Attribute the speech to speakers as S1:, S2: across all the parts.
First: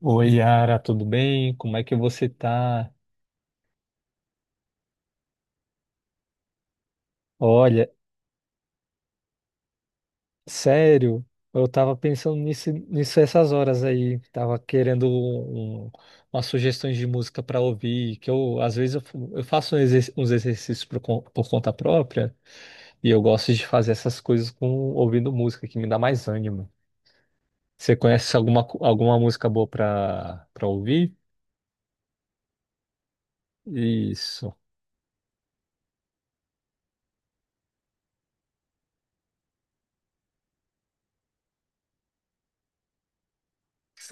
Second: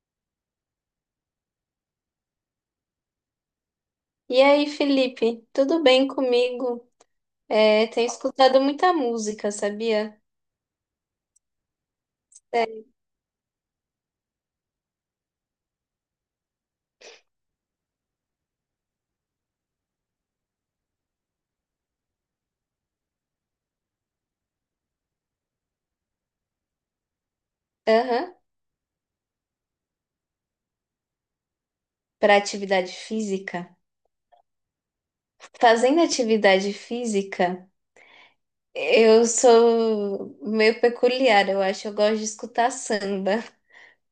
S1: Oi, Yara, tudo bem? Como é que você tá?
S2: E aí, Felipe, tudo bem comigo? É,
S1: Olha,
S2: tenho escutado muita música, sabia?
S1: sério, eu tava pensando nisso,
S2: É,
S1: nisso essas horas aí. Tava querendo umas sugestões de música para ouvir, que eu, às vezes, eu faço uns exercícios por conta própria e eu gosto de fazer essas coisas com ouvindo música, que me dá mais ânimo. Você
S2: aham.
S1: conhece alguma música boa para ouvir?
S2: Para atividade física.
S1: Isso,
S2: Fazendo atividade física, eu sou meio peculiar, eu acho. Eu gosto de escutar samba.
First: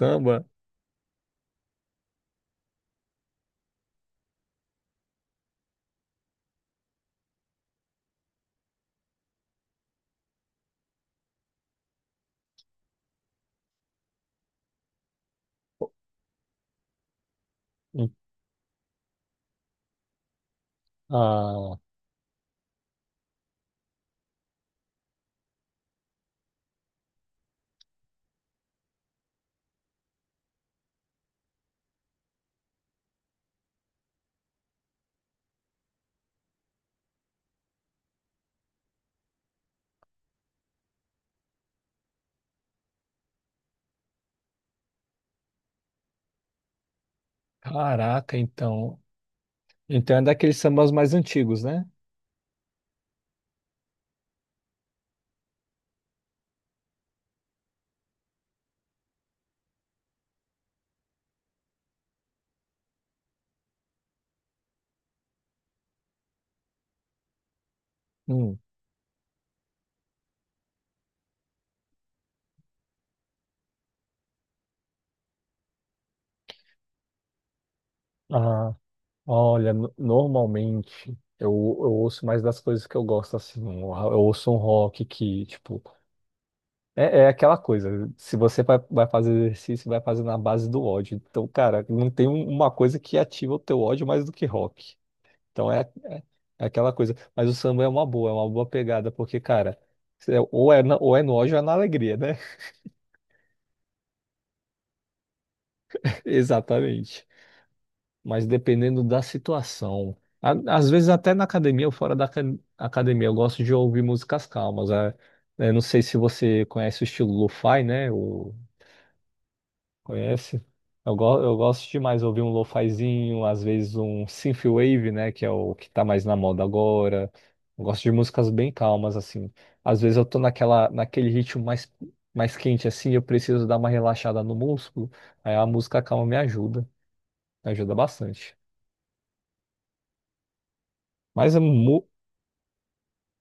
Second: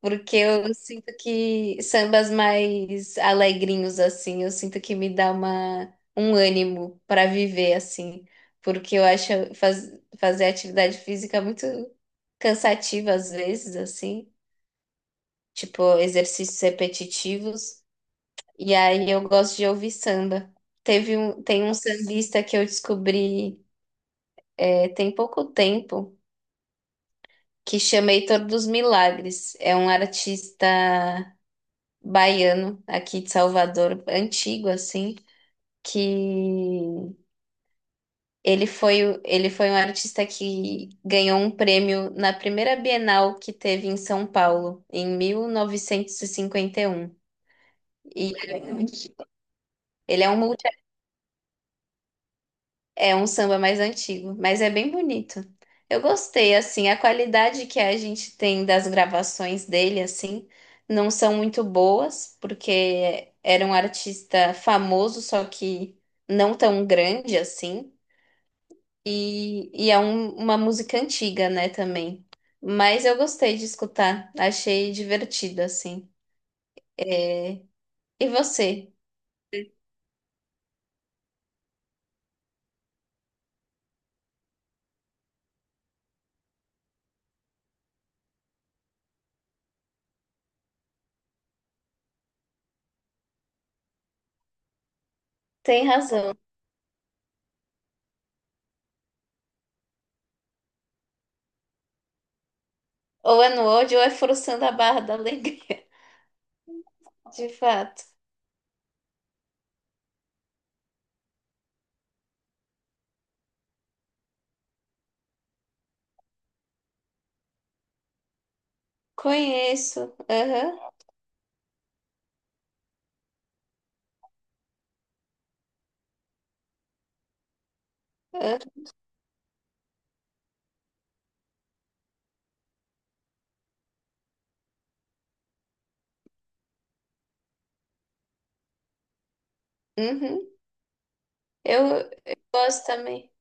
S2: Porque eu sinto que sambas mais alegrinhos, assim, eu sinto que me dá uma, um ânimo para viver, assim. Porque eu acho fazer atividade física muito cansativa às vezes, assim. Tipo, exercícios repetitivos.
S1: Hum.
S2: E aí eu gosto de ouvir samba. Teve um, tem um
S1: Ah,
S2: sambista que eu descobri é, tem pouco tempo, que chama Heitor dos Milagres. É um artista baiano aqui de Salvador, antigo assim, que ele foi, ele foi um artista que ganhou um prêmio na primeira Bienal que teve em São Paulo, em 1951. E 51. E
S1: caraca, então. Então é
S2: ele é um
S1: daqueles sambas mais antigos, né?
S2: É um samba mais antigo, mas é bem bonito. Eu gostei, assim, a qualidade que a gente tem das gravações dele, assim, não são muito boas, porque era um artista famoso, só que não tão grande assim,
S1: Hum.
S2: e é uma música antiga, né, também. Mas eu gostei de escutar, achei divertido, assim. E
S1: Ah,
S2: você?
S1: olha, normalmente eu, eu ouço mais das coisas que eu gosto, assim. Eu ouço um rock que, tipo, é aquela coisa. Se você vai fazer exercício, vai fazer na base do ódio. Então, cara, não tem uma coisa que ativa o teu ódio mais do que rock. Então é,
S2: Tem
S1: é,
S2: razão.
S1: é aquela coisa. Mas o samba é uma boa pegada, porque, cara, ou é nojo ou é na alegria, né?
S2: Ou é no ódio ou é forçando a barra da alegria.
S1: Exatamente.
S2: De fato.
S1: Mas dependendo da situação. Às vezes até na academia ou fora da academia, eu gosto de ouvir músicas calmas. É, não sei se você conhece o estilo lo-fi, né?
S2: Conheço.
S1: Conhece?
S2: Aham.
S1: Eu gosto demais ouvir um lo-fizinho, às vezes um synthwave, né, que é o que tá mais na moda agora. Eu gosto de músicas
S2: Ah,
S1: bem calmas assim. Às vezes eu tô naquela naquele ritmo mais quente assim, eu preciso dar uma relaxada no músculo, aí a música calma me ajuda bastante.
S2: uhum.
S1: Mas é
S2: Eu,
S1: mu-
S2: eu gosto também.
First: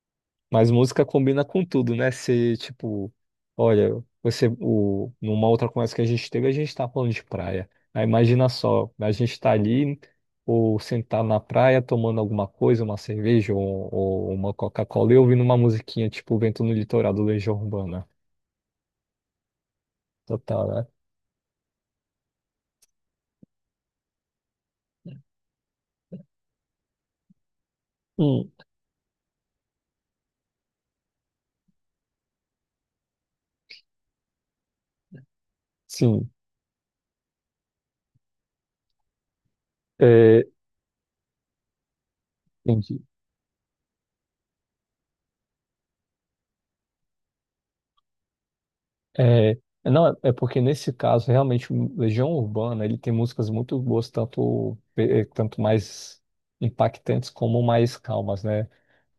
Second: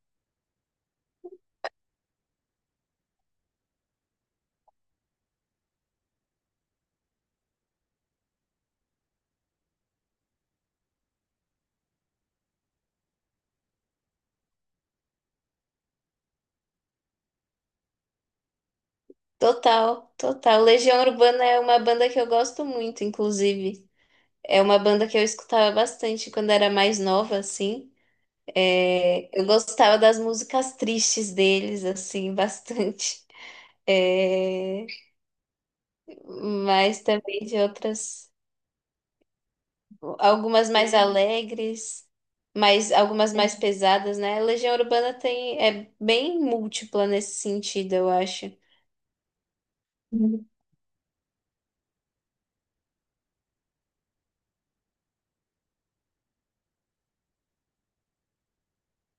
S1: Mas música combina com tudo, né? Se, tipo, olha, você, numa outra conversa que a gente teve, a gente tá falando de praia. Aí imagina só, a gente tá ali, ou sentar na praia, tomando alguma coisa, uma cerveja ou uma Coca-Cola, e ouvindo uma musiquinha, tipo, Vento no Litoral, do Legião Urbana.
S2: Total, total.
S1: Total, né?
S2: Legião Urbana é uma banda que eu gosto muito, inclusive. É uma banda que eu escutava bastante quando era mais nova, assim.
S1: Hum,
S2: É, eu gostava das músicas tristes deles, assim, bastante. É,
S1: sim,
S2: mas também de outras,
S1: é,
S2: algumas mais alegres, mas
S1: entendi.
S2: algumas mais pesadas, né? A Legião Urbana tem, é bem múltipla nesse sentido, eu acho.
S1: É, não, é porque nesse caso, realmente, o Legião Urbana, ele tem músicas muito boas, tanto mais impactantes como mais calmas, né?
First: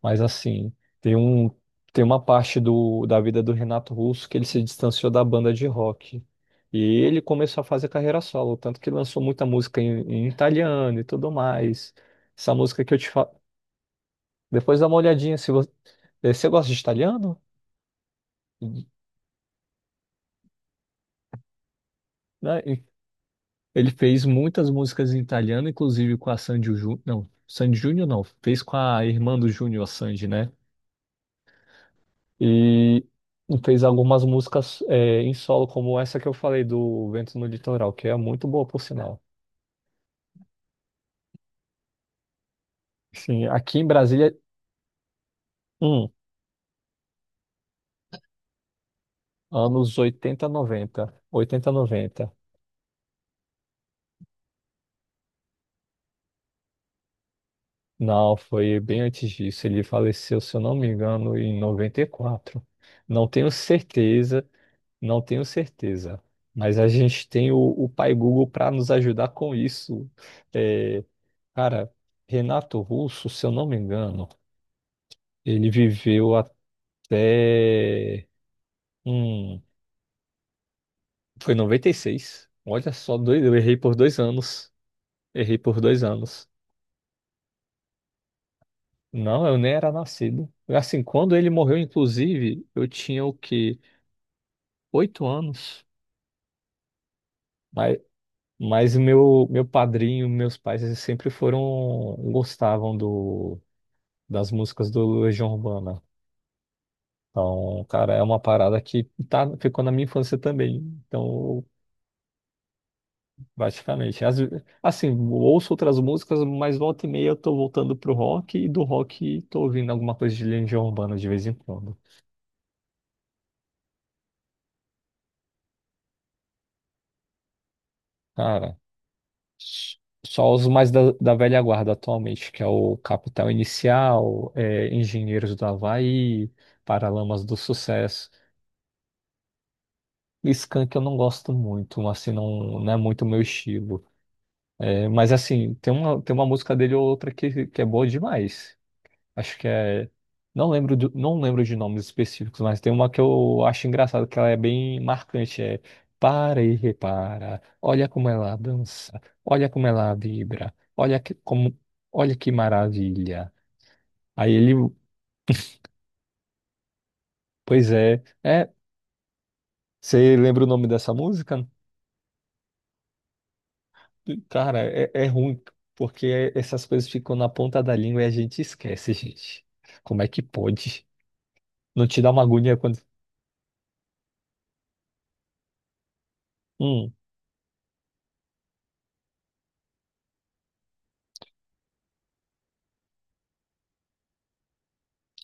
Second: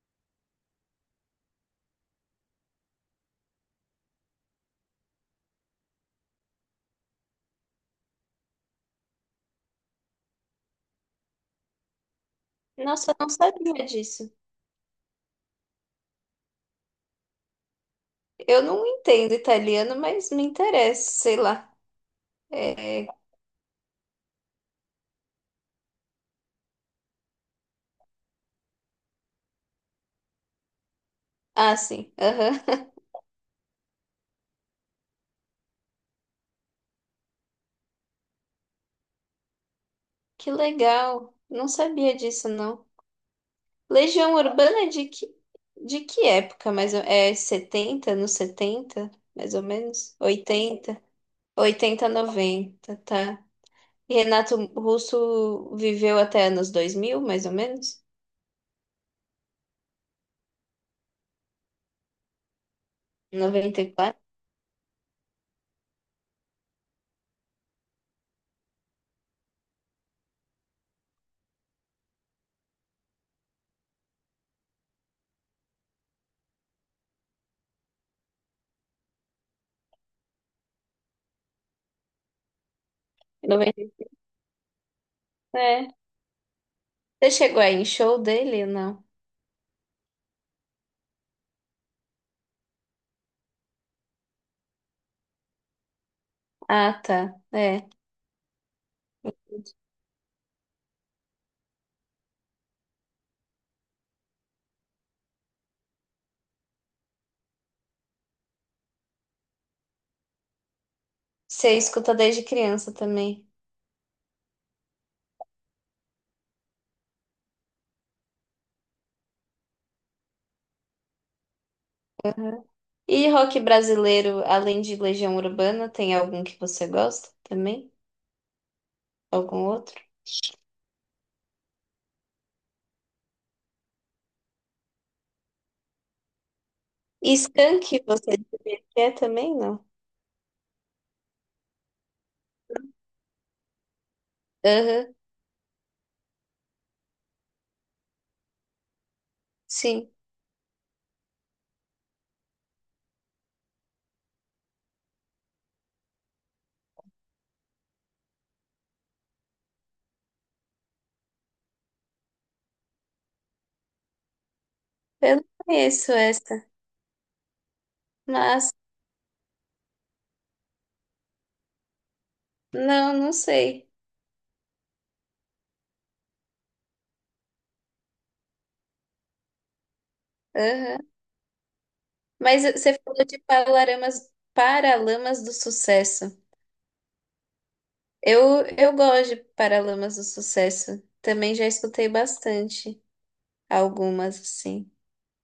S1: Mas assim, tem um, tem uma parte do, da vida do Renato Russo que ele se distanciou da banda de rock. E ele começou a fazer carreira solo, tanto que lançou muita música em italiano e tudo mais. Essa música que eu te
S2: Nossa, eu não
S1: falo.
S2: sabia disso.
S1: Depois dá uma olhadinha, se você, eh, você gosta de italiano?
S2: Eu não entendo italiano, mas me interessa, sei lá.
S1: Né?
S2: É...
S1: Ele fez muitas músicas em italiano, inclusive com a Sandy Júnior. Não, Sandy Júnior não. Fez com a irmã do Júnior, a Sandy, né?
S2: Ah, sim. Aham.
S1: E fez algumas músicas é, em solo, como essa que eu falei do Vento no Litoral, que é muito boa, por sinal.
S2: Que legal. Não sabia disso, não.
S1: Sim, aqui em
S2: Legião
S1: Brasília.
S2: Urbana é de
S1: hum,
S2: que época? Mais ou... É 70, nos 70 mais ou
S1: Anos
S2: menos?
S1: oitenta
S2: 80.
S1: noventa, oitenta
S2: 80,
S1: noventa.
S2: 90. Tá. E Renato Russo viveu até anos 2000 mais ou menos?
S1: Não, foi bem antes disso. Ele faleceu, se eu não me engano, em 94. Não tenho
S2: 94.
S1: certeza. Não tenho certeza, mas a gente tem o Pai Google para nos ajudar com isso. É, cara, Renato Russo, se eu não me engano, ele viveu até. Hum, foi noventa e seis. Olha só, dois, eu errei por
S2: 90.
S1: 2 anos. Errei por
S2: É.
S1: dois anos.
S2: Você chegou aí em show dele ou não?
S1: Não, eu nem era nascido. Assim, quando ele morreu, inclusive, eu tinha o quê? 8 anos.
S2: Ah, tá. É.
S1: Mas, mas meu, meu padrinho, meus pais, eles sempre foram, gostavam do das músicas do Legião Urbana. Então, cara, é uma parada que tá, ficou na minha infância também. Então,
S2: Você escuta desde criança também.
S1: basicamente, assim, ouço outras músicas, mas volta e meia eu tô voltando pro rock e do rock tô ouvindo alguma coisa de Legião Urbana de vez em quando.
S2: E rock brasileiro, além de Legião Urbana, tem algum que você gosta também?
S1: Cara,
S2: Algum
S1: s-
S2: outro?
S1: só os mais da, da velha guarda atualmente, que é o Capital Inicial, é, Engenheiros do Havaí,
S2: E
S1: Paralamas do
S2: Skank,
S1: Sucesso.
S2: você diria que é também? Não.
S1: Skank eu não gosto muito, assim, não, não é muito o meu estilo. É,
S2: Aham,
S1: mas assim, tem uma música dele ou outra que é boa demais. Acho que é.
S2: sim.
S1: Não lembro, não lembro de nomes específicos, mas tem uma que eu acho engraçada, que ela é bem marcante. É Para e repara, olha como ela dança, olha como ela vibra, olha que, como, olha que maravilha. Aí ele,
S2: Eu não conheço essa,
S1: pois é, é,
S2: mas
S1: você lembra o nome dessa música?
S2: não, não sei.
S1: Cara, é ruim, porque essas coisas ficam na ponta da língua e a gente esquece, gente. Como é que
S2: Aham.
S1: pode? Não te dá uma
S2: Mas
S1: agonia
S2: você
S1: quando.
S2: falou de Paralamas, Paralamas do Sucesso.
S1: Hum,
S2: Eu gosto de Paralamas do Sucesso. Também já escutei bastante algumas, assim.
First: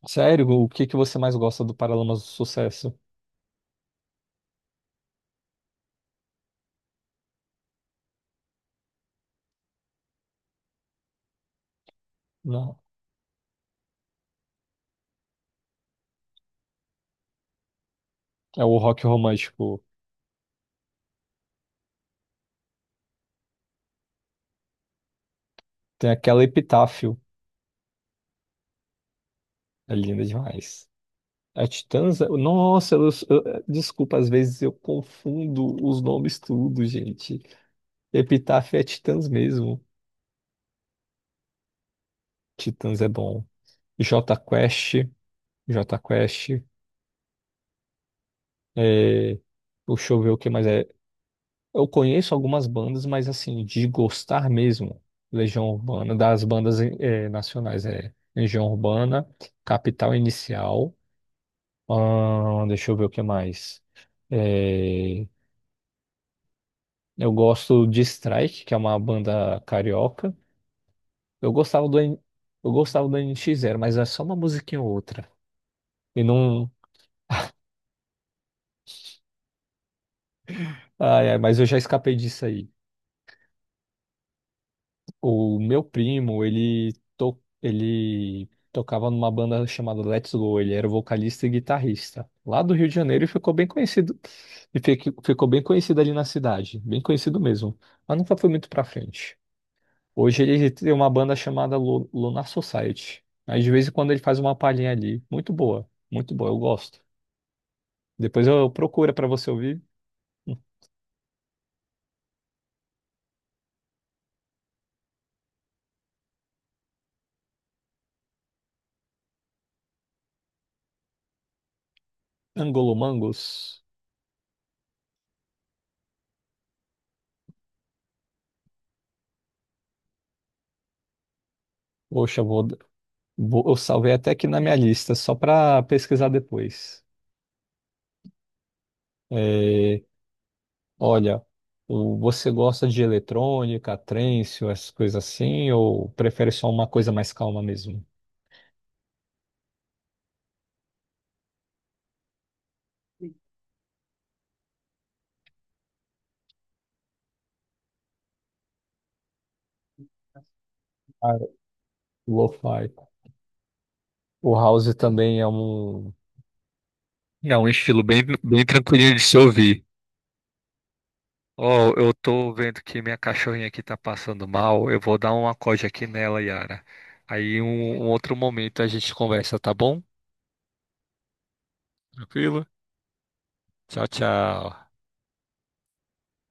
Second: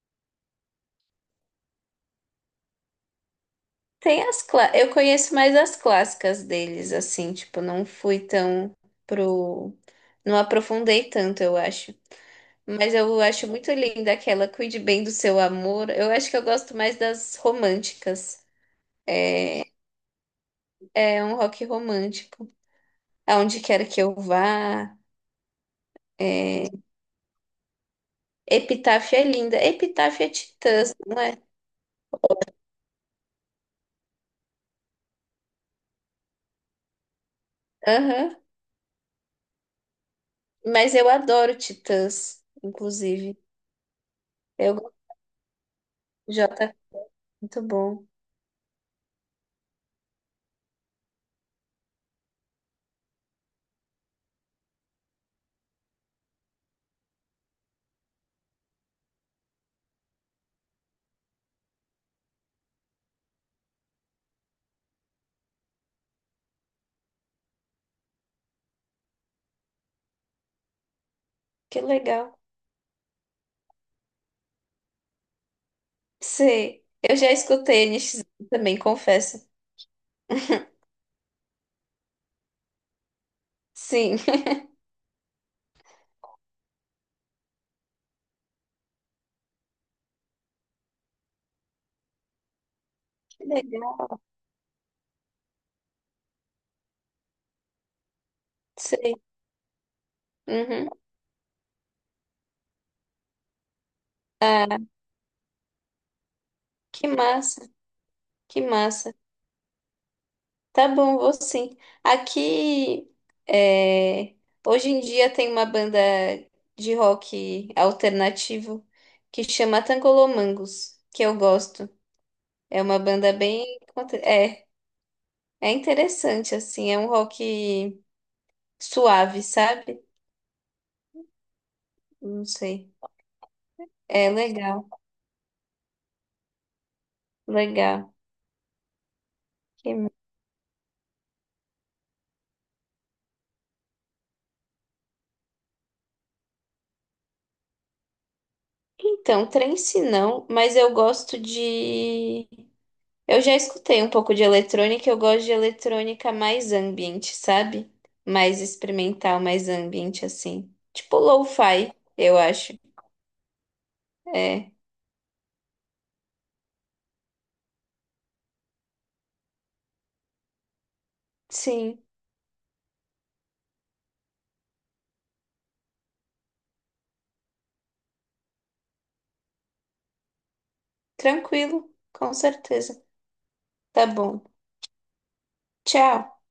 S1: sério, o que que você mais gosta do Paralamas do Sucesso?
S2: Eu conheço mais as clássicas deles, assim, tipo, não fui tão pro. Não aprofundei tanto, eu acho.
S1: Não.
S2: Mas eu acho muito linda aquela Cuide Bem do Seu Amor. Eu acho que eu gosto mais das românticas.
S1: É o rock romântico.
S2: É um rock romântico. Aonde quer que eu vá.
S1: Tem aquela
S2: É,
S1: Epitáfio.
S2: Epitáfio é linda.
S1: É linda
S2: Epitáfio é
S1: demais.
S2: Titãs, não é?
S1: A Titãs? Nossa, desculpa, às vezes eu confundo os nomes tudo, gente.
S2: Aham.
S1: Epitáfio é Titãs mesmo.
S2: Mas eu adoro Titãs,
S1: Titãs é
S2: inclusive.
S1: bom. J
S2: Eu gosto
S1: Quest, J
S2: de
S1: Quest.
S2: Jota, muito bom.
S1: É... Deixa eu ver o que mais é. Eu conheço algumas bandas, mas assim, de gostar mesmo, Legião Urbana, das bandas nacionais, é Legião Urbana, Capital Inicial, deixa eu ver o que mais. Eh, eu gosto de Strike, que é uma banda carioca. Eu
S2: Que
S1: gostava do, N-
S2: legal.
S1: eu gostava do NX Zero, mas é só uma musiquinha ou outra. E não.
S2: Sim, eu já escutei NX também, confesso.
S1: Ai, ai, mas eu já escapei disso aí.
S2: Sim,
S1: O meu primo, ele tocava numa banda chamada Let's Go. Ele era o vocalista e guitarrista. Lá do Rio de Janeiro e
S2: que
S1: ficou bem
S2: legal.
S1: conhecido. E ficou bem conhecido ali na cidade. Bem conhecido mesmo. Mas nunca foi muito pra
S2: Sei.
S1: frente. Hoje ele
S2: Uhum.
S1: tem uma banda chamada Lunar Society. Aí de vez em quando ele faz uma
S2: Ah,
S1: palhinha ali. Muito boa. Muito boa. Eu gosto.
S2: que massa,
S1: Depois
S2: que
S1: eu procuro
S2: massa.
S1: pra você ouvir.
S2: Tá bom, vou sim. Aqui, é, hoje em dia tem uma banda de rock alternativo que chama Tangolomangos, que eu gosto. É uma banda bem.
S1: Angolomangos.
S2: conte- É, é interessante, assim, é um rock suave, sabe?
S1: Poxa, eu
S2: Não
S1: vou...
S2: sei.
S1: vou- Eu salvei
S2: É
S1: até aqui na minha
S2: legal,
S1: lista, só pra pesquisar depois.
S2: legal.
S1: É,
S2: Que-
S1: olha, você gosta de eletrônica, trance, ou essas coisas assim, ou prefere só uma coisa mais calma mesmo?
S2: Então, trance não, mas eu gosto de. Eu já escutei um pouco de eletrônica, eu gosto de eletrônica mais ambiente, sabe? Mais experimental, mais ambiente assim. Tipo
S1: Ah,
S2: lo-fi, eu acho.
S1: Lo-fi. O
S2: É,
S1: house também é um. É um estilo bem, bem tranquilinho de se ouvir. Ó,
S2: sim,
S1: eu tô vendo que minha cachorrinha aqui tá passando mal. Eu vou dar um acorde aqui nela, Yara. Aí um outro momento a gente conversa, tá bom?
S2: tranquilo, com
S1: Tranquilo?
S2: certeza.
S1: Tchau,
S2: Tá bom.
S1: tchau.
S2: Tchau.